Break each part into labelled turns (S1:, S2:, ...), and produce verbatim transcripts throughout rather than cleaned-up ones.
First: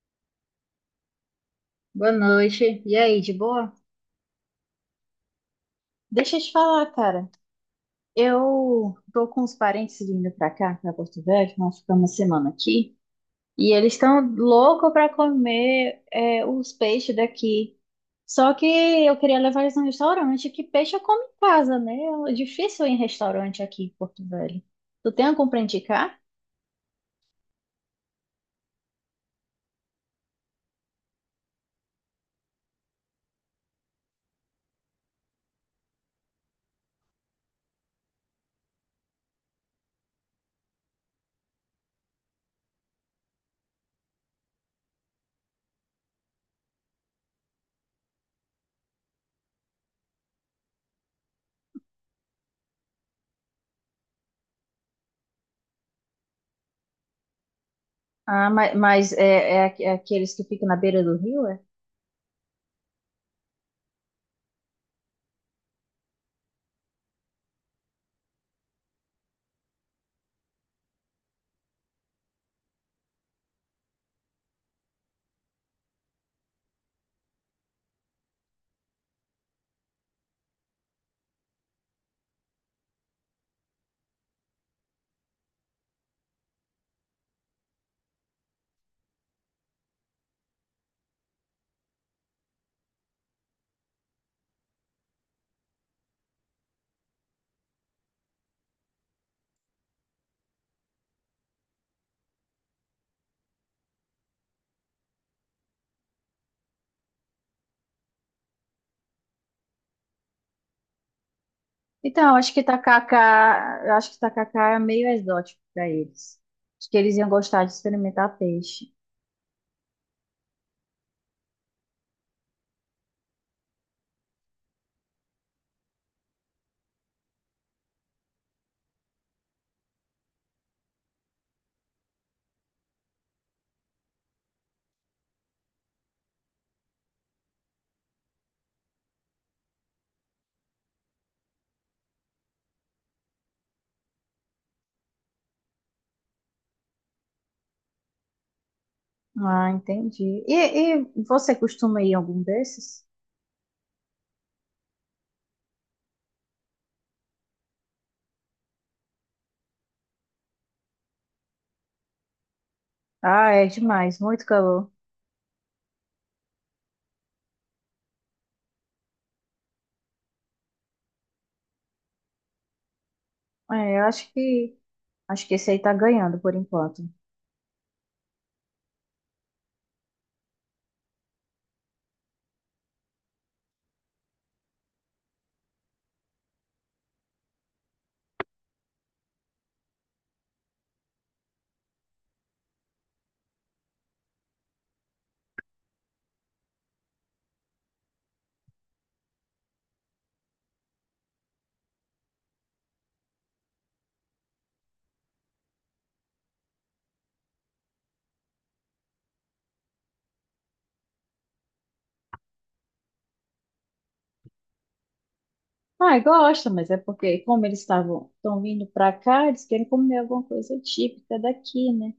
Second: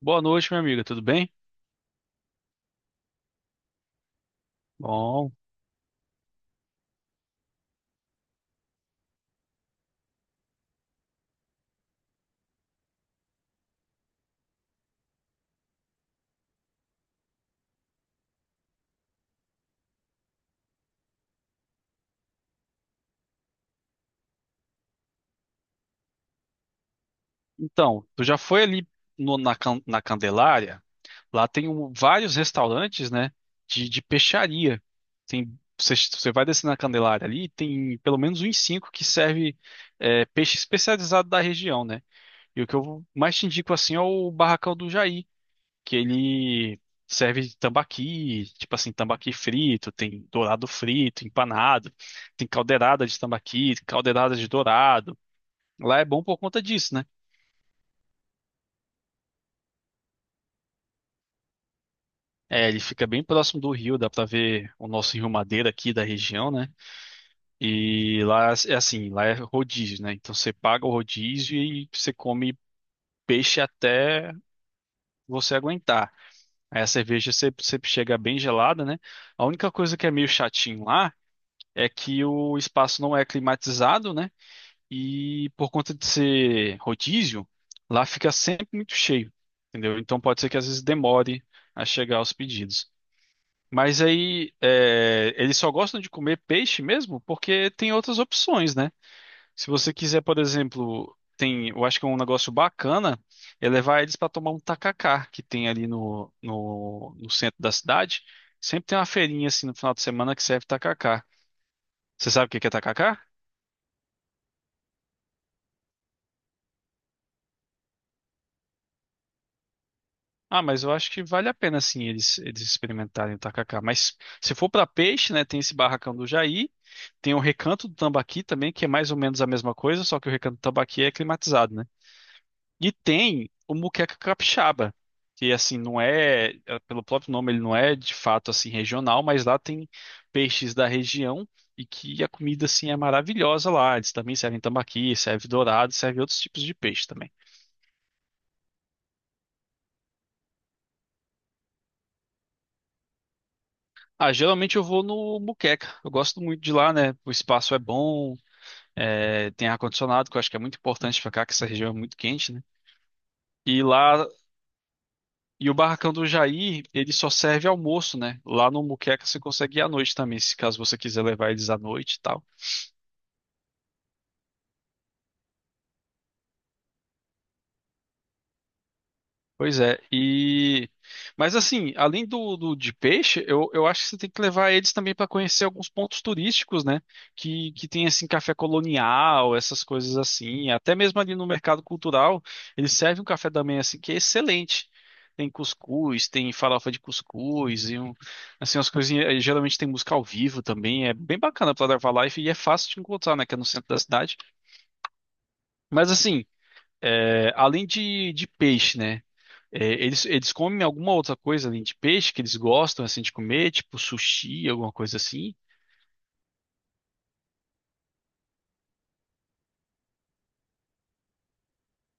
S1: Boa noite, minha amiga, tudo bem?
S2: Boa noite. E aí, de boa?
S1: Bom,
S2: Deixa eu te falar, cara. Eu tô com os parentes vindo pra cá, pra Porto Velho, nós ficamos uma semana aqui, e eles estão loucos pra comer é, os peixes daqui. Só que eu queria levar eles num restaurante, que peixe eu como em casa, né? É difícil ir em restaurante aqui em Porto Velho. Tu tem algum pra indicar?
S1: então, tu já foi ali no- na, Can- na Candelária? Lá tem um- vários restaurantes, né, de, de peixaria. Tem, você, você vai descer na Candelária ali, tem pelo menos uns cinco que serve é, peixe especializado da região, né? E o que eu mais te indico, assim, é o Barracão do Jair, que ele serve de tambaqui, tipo assim, tambaqui frito, tem dourado frito, empanado, tem caldeirada de tambaqui, caldeirada de dourado, lá é bom por conta disso, né?
S2: Ah, ma- mas, é, é aqu- é aqueles que ficam na beira do rio?
S1: É, ele fica bem próximo do rio, dá pra ver o nosso Rio Madeira aqui da região, né? E lá é assim, lá é rodízio, né? Então você paga o rodízio e você come peixe até você aguentar. Aí a cerveja sempre, sempre chega bem gelada, né? A única coisa que é meio chatinho lá é que o espaço não é climatizado, né? E por conta de ser rodízio, lá fica sempre muito cheio, entendeu? Então pode ser que às vezes demore a chegar aos pedidos. Mas aí, é, eles só gostam de comer peixe mesmo porque tem outras opções, né? Se você quiser, por exemplo, tem, eu acho que é um negócio bacana é levar eles para tomar um tacacá que tem ali no, no, no centro da cidade. Sempre tem uma feirinha assim no final de semana que serve tacacá. Você
S2: Então,
S1: sabe o
S2: acho
S1: que
S2: que
S1: que é tacacá?
S2: tacacá, eu acho que tacacá é meio exótico para eles. Acho que eles iam gostar de experimentar peixe.
S1: Ah, mas eu acho que vale a pena sim eles, eles experimentarem o tacacá. Mas se for para peixe, né, tem esse barracão do Jair, tem o Recanto do Tambaqui também, que é mais ou menos a mesma coisa, só que o Recanto do Tambaqui é climatizado, né? E tem o Muqueca Capixaba, que assim não é, eh, pelo próprio nome ele não é de fato assim regional, mas lá tem peixes da região e que a comida assim é maravilhosa lá. Eles também servem tambaqui, serve dourado, serve outros tipos de peixe também.
S2: Ah, entendi. E, e você costuma ir em algum desses?
S1: Ah, geralmente eu vou no Moqueca. Eu gosto muito de lá, né? O espaço é bom, é, tem ar-condicionado, que eu acho que é muito importante pra cá, que essa região é muito quente, né?
S2: Ah, é
S1: E
S2: demais,
S1: lá,
S2: muito calor.
S1: e o barracão do Jair, ele só serve almoço, né? Lá no Moqueca você consegue ir à noite também, se caso você quiser levar eles à noite e tal.
S2: É, eu acho que acho que esse aí tá ganhando por enquanto.
S1: Pois é, e mas assim, além do, do de peixe, eu, eu acho que você tem que levar eles também para conhecer alguns pontos turísticos, né? Que, que tem assim café colonial, essas coisas assim. Até mesmo ali no mercado cultural, eles servem um café da manhã assim que é excelente. Tem cuscuz, tem farofa de cuscuz e um, assim umas coisinhas. E geralmente tem música ao vivo também. É bem bacana para levar live e é fácil de encontrar, né? Que é no centro da cidade. Mas assim, é, além de, de peixe, né? É, eles, eles comem alguma outra coisa além de peixe que eles gostam assim de comer, tipo sushi, alguma coisa assim.
S2: Ah, gosta, mas é porque como eles estavam estão vindo para cá, eles querem comer alguma coisa típica daqui, né?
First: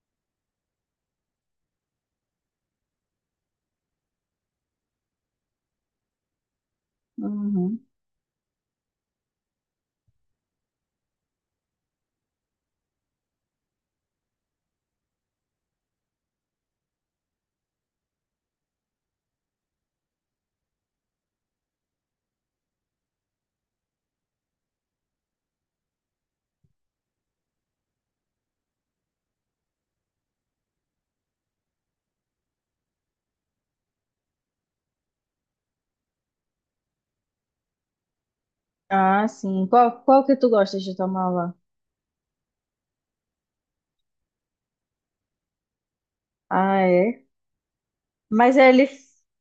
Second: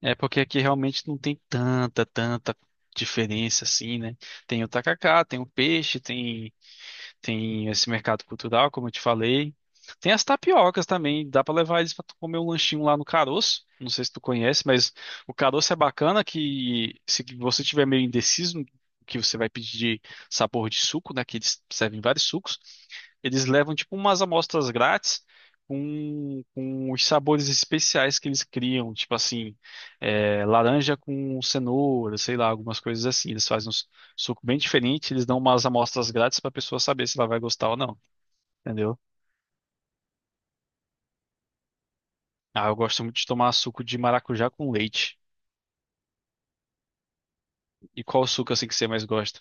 S1: É porque aqui realmente não tem tanta, tanta diferença assim, né? Tem o tacacá, tem o peixe, tem tem
S2: Uhum.
S1: esse mercado cultural, como eu te falei. Tem as tapiocas também, dá para levar eles para comer um lanchinho lá no Caroço. Não sei se tu conhece, mas o Caroço é bacana que se você tiver meio indeciso o que você vai pedir de sabor de suco, né, que eles servem vários sucos, eles levam tipo umas amostras grátis com, com os sabores especiais que eles criam, tipo assim, é, laranja com cenoura, sei lá, algumas coisas assim. Eles fazem uns, suco bem diferente, eles dão umas amostras grátis pra pessoa saber se ela vai gostar ou não, entendeu?
S2: Ah, sim. Qual, qual que tu gosta de tomar lá?
S1: Ah, eu gosto muito de tomar suco de maracujá com leite.
S2: Ah, é.
S1: E qual suco
S2: Mas
S1: assim que você
S2: ele
S1: mais gosta?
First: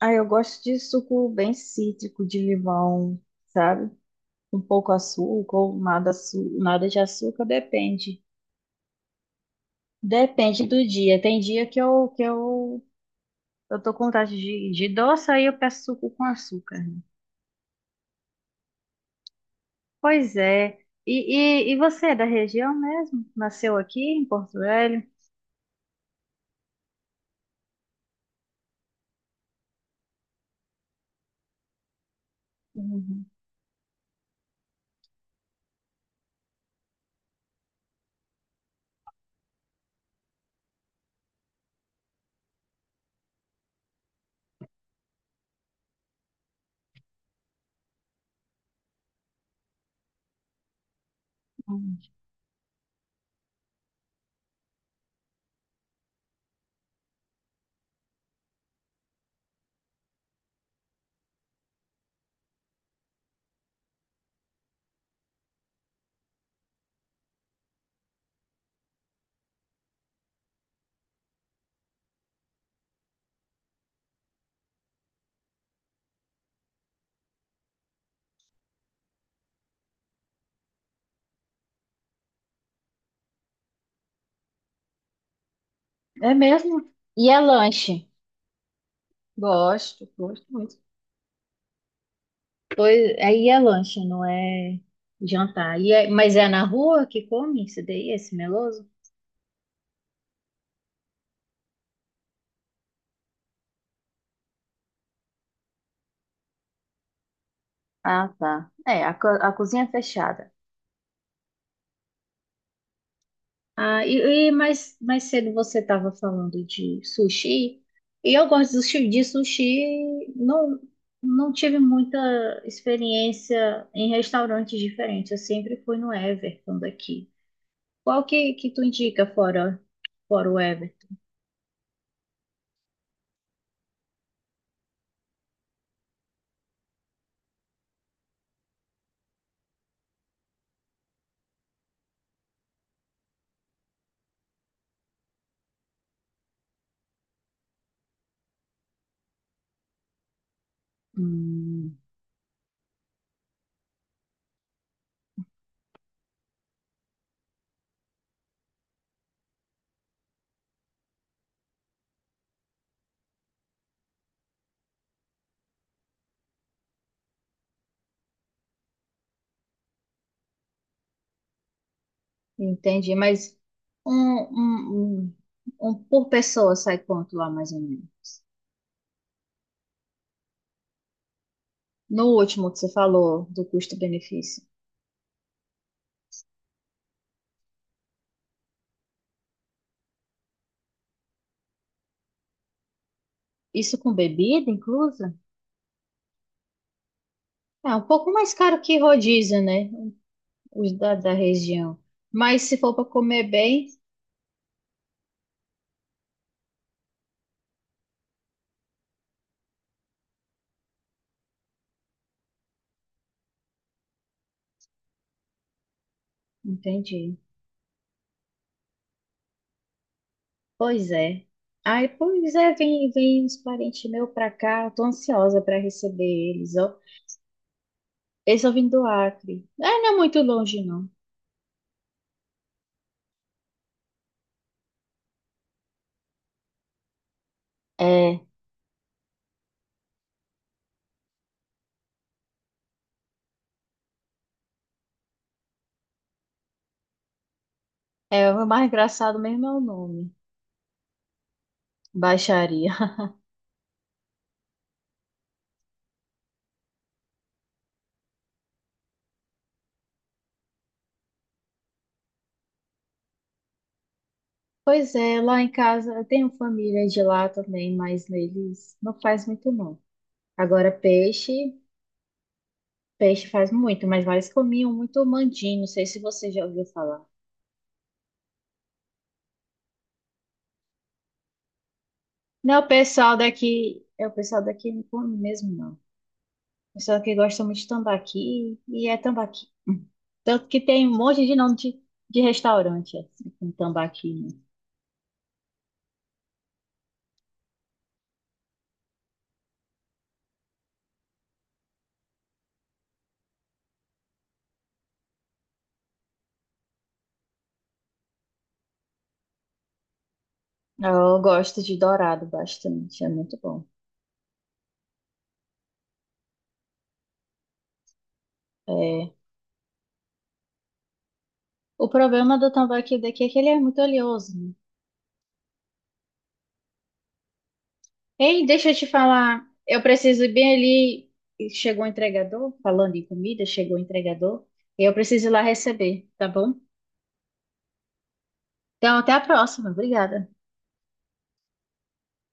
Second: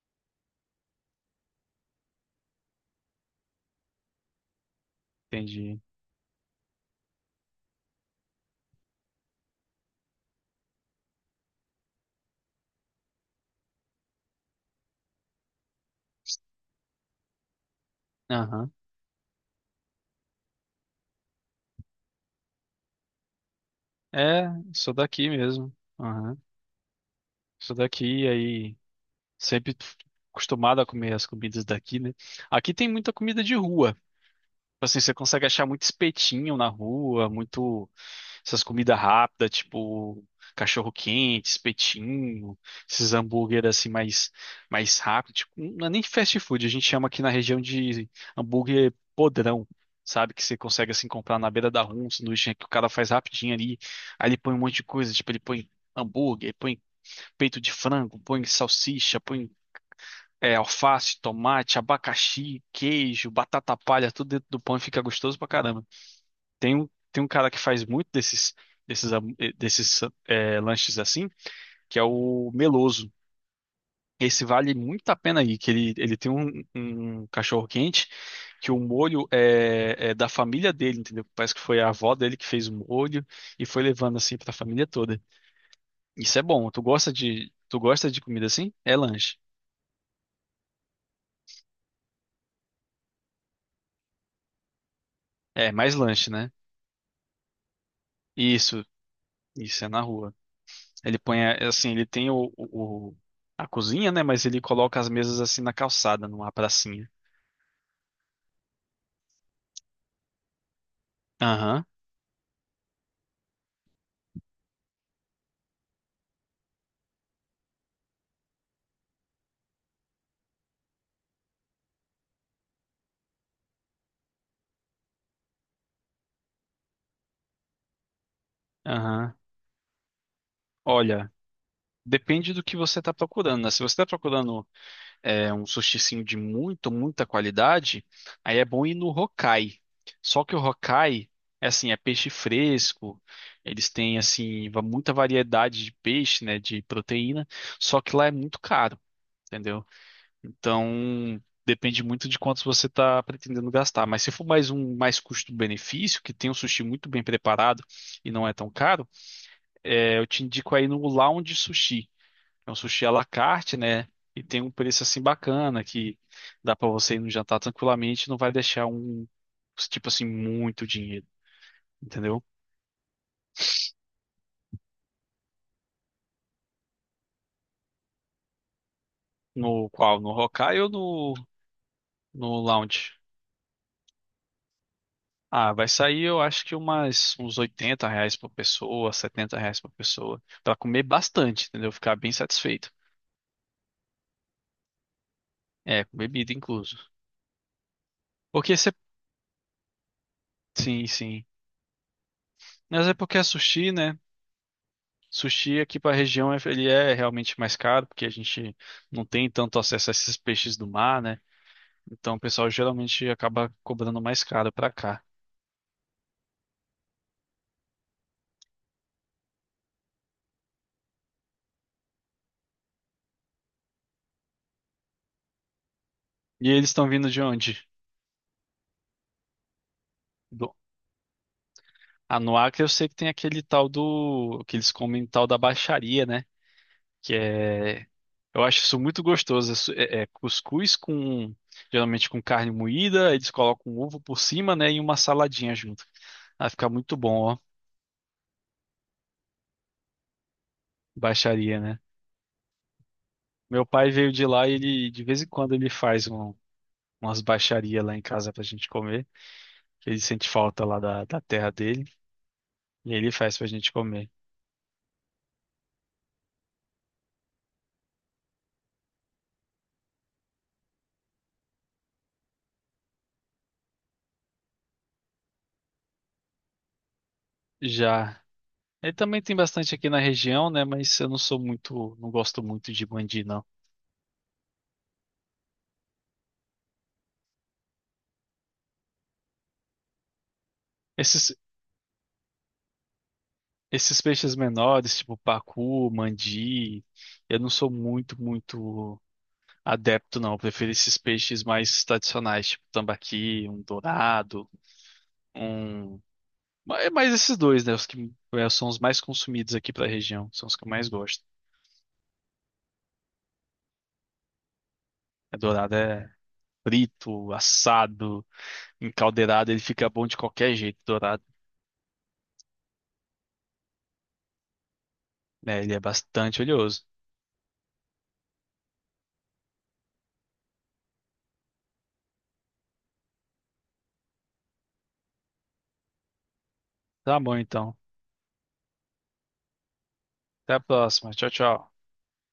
S2: Ah, eu gosto de suco bem cítrico, de limão, sabe? Um pouco açúcar ou
S1: Entendi.
S2: nada, açu- nada de açúcar, depende. Depende do dia. Tem dia que eu, que eu, eu tô com vontade de, de doce, aí eu peço suco com açúcar, né?
S1: Aham.
S2: Pois é. E, e, e você é da região mesmo? Nasceu aqui em
S1: É,
S2: Porto
S1: sou
S2: Velho?
S1: daqui mesmo. Aham. Sou daqui, aí sempre acostumado a comer as comidas daqui, né? Aqui tem muita
S2: Uhum.
S1: comida de rua. Tipo assim, você consegue achar muito espetinho na rua, muito essas comidas rápidas, tipo cachorro quente, espetinho, esses hambúrguer assim mais mais rápido, tipo, não é nem fast food, a gente chama aqui na região de hambúrguer podrão. Sabe, que você consegue assim comprar na beira da rua, um sanduíche que o cara faz rapidinho ali. Aí ele põe um monte de coisa, tipo, ele põe hambúrguer, põe peito de frango, põe salsicha, põe é, alface, tomate, abacaxi, queijo, batata palha, tudo dentro do pão e fica gostoso pra caramba. Tem um, tem um cara que faz muito desses, desses, am- eh, desses eh, lanches assim, que é o Meloso. Esse vale muito a pena aí, que ele, ele tem um, um cachorro quente, que o molho é, é da família dele, entendeu? Parece que foi a avó dele que fez o molho e foi levando assim pra família toda.
S2: É
S1: Isso é bom. Tu
S2: mesmo?
S1: gosta
S2: E é
S1: de, tu
S2: lanche?
S1: gosta de comida assim? É lanche.
S2: Gosto, gosto muito. Pois, aí é lanche, não é
S1: É,
S2: jantar. E
S1: mais
S2: é-
S1: lanche,
S2: mas é
S1: né?
S2: na rua que come esse daí, esse
S1: Isso,
S2: meloso?
S1: isso é na rua. Ele põe, eh, assim, ele tem o, o- a cozinha, né? Mas ele coloca as mesas assim na calçada, numa pracinha.
S2: Ah, tá. É, a, co- a cozinha é fechada.
S1: Aham,
S2: Ah, e, e mais, mais cedo você estava falando de sushi, e eu gosto de sushi, de sushi, não, não tive muita experiência em restaurantes diferentes, eu sempre fui no Everton daqui. Qual que, que tu indica
S1: aham.
S2: fora, fora o Everton?
S1: Olha, depende do que você está procurando, né? Se você está procurando eh, um sushizinho de muito, muita qualidade, aí é bom ir no Hokkai. Só que o Hokkai, é assim, é peixe fresco, eles têm, assim, va- muita variedade de peixe, né? De proteína, só que lá é muito caro, entendeu? Então,
S2: Hum.
S1: depende muito de quantos você está pretendendo gastar. Mas se for mais um mais custo-benefício, que tem um sushi muito bem preparado e não é tão caro, é, eu te indico aí no Lounge Sushi. É um sushi à la carte, né? E tem um preço assim bacana que dá para você ir no jantar tranquilamente, não vai deixar um tipo assim muito dinheiro, entendeu?
S2: Entendi, mas um, um, um, um por pessoa sai quanto lá, mais ou menos?
S1: No qual? No Hokkaido ou no
S2: No
S1: no
S2: último que você
S1: Lounge?
S2: falou do custo-benefício.
S1: Ah, vai sair, eu acho que umas, uns oitenta reais por pessoa, setenta reais por pessoa. Pra comer bastante, entendeu? Ficar bem satisfeito.
S2: Isso com bebida inclusa?
S1: É, com bebida incluso.
S2: É um pouco mais
S1: Porque
S2: caro
S1: você.
S2: que rodízio, né? Os
S1: Sim,
S2: da, da
S1: sim.
S2: região. Mas se for para
S1: Mas é porque é
S2: comer bem,
S1: sushi, né? Sushi aqui pra região é- ele é realmente mais caro, porque a gente não tem tanto acesso a esses peixes do mar, né? Então o pessoal geralmente acaba cobrando mais caro pra cá.
S2: entendi. Pois é. Ai, pois é, vem, vem uns parentes meus pra cá. Eu tô ansiosa para receber
S1: E
S2: eles,
S1: eles
S2: ó.
S1: estão vindo de onde?
S2: Eles só vêm do Acre. É, não é muito
S1: Do...
S2: longe, não.
S1: Ah, no Acre eu sei que tem aquele tal do. Que eles comem tal da baixaria, né? Que é,
S2: É,
S1: eu acho isso muito gostoso. É, é- é cuscuz com, geralmente com carne moída, aí eles colocam um ovo por cima, né, e uma saladinha junto. Ah, fica muito bom, ó.
S2: é, o mais engraçado mesmo é o nome.
S1: Baixaria, né?
S2: Baixaria.
S1: Meu pai veio de lá e ele, de vez em quando, ele faz um- umas baixarias lá em casa pra gente comer, que ele sente falta lá da, da terra dele, e ele faz pra gente comer.
S2: Pois é, lá em casa eu tenho família de lá também, mas eles não faz muito não. Agora peixe, peixe faz muito, mas lá eles comiam muito mandim, não sei se você já ouviu falar.
S1: Já. Ele também tem bastante aqui na região, né? Mas eu não sou muito, não gosto
S2: Não, é o
S1: muito de
S2: pessoal
S1: mandi, não.
S2: daqui, é o pessoal daqui não come mesmo não. O pessoal que gosta muito de tambaqui e é tambaqui. Hum. Tanto que tem um monte de nome de, de restaurante assim, com
S1: Esses
S2: tambaqui,
S1: peixes menores, tipo pacu, mandi, eu não sou muito, muito adepto, não. Eu prefiro esses peixes mais tradicionais, tipo tambaqui, um dourado, um. ma- É mais esses dois, né? Os que eh, são os mais consumidos aqui pra região, são os que eu
S2: né?
S1: mais
S2: Eu
S1: gosto.
S2: gosto de dourado bastante, é muito bom.
S1: É dourado é frito, assado,
S2: É,
S1: encaldeirado, ele fica bom de qualquer jeito, dourado.
S2: o problema do tambaqui daqui é que ele é muito oleoso, né?
S1: Né? Ele é bastante oleoso.
S2: Ei, deixa eu te falar. Eu preciso ir bem ali. E chegou o entregador, falando em comida, chegou o entregador. E eu preciso ir lá receber, tá bom?
S1: Tá bom, então.
S2: Então, até a próxima. Obrigada.
S1: Até a próxima. Tchau, tchau.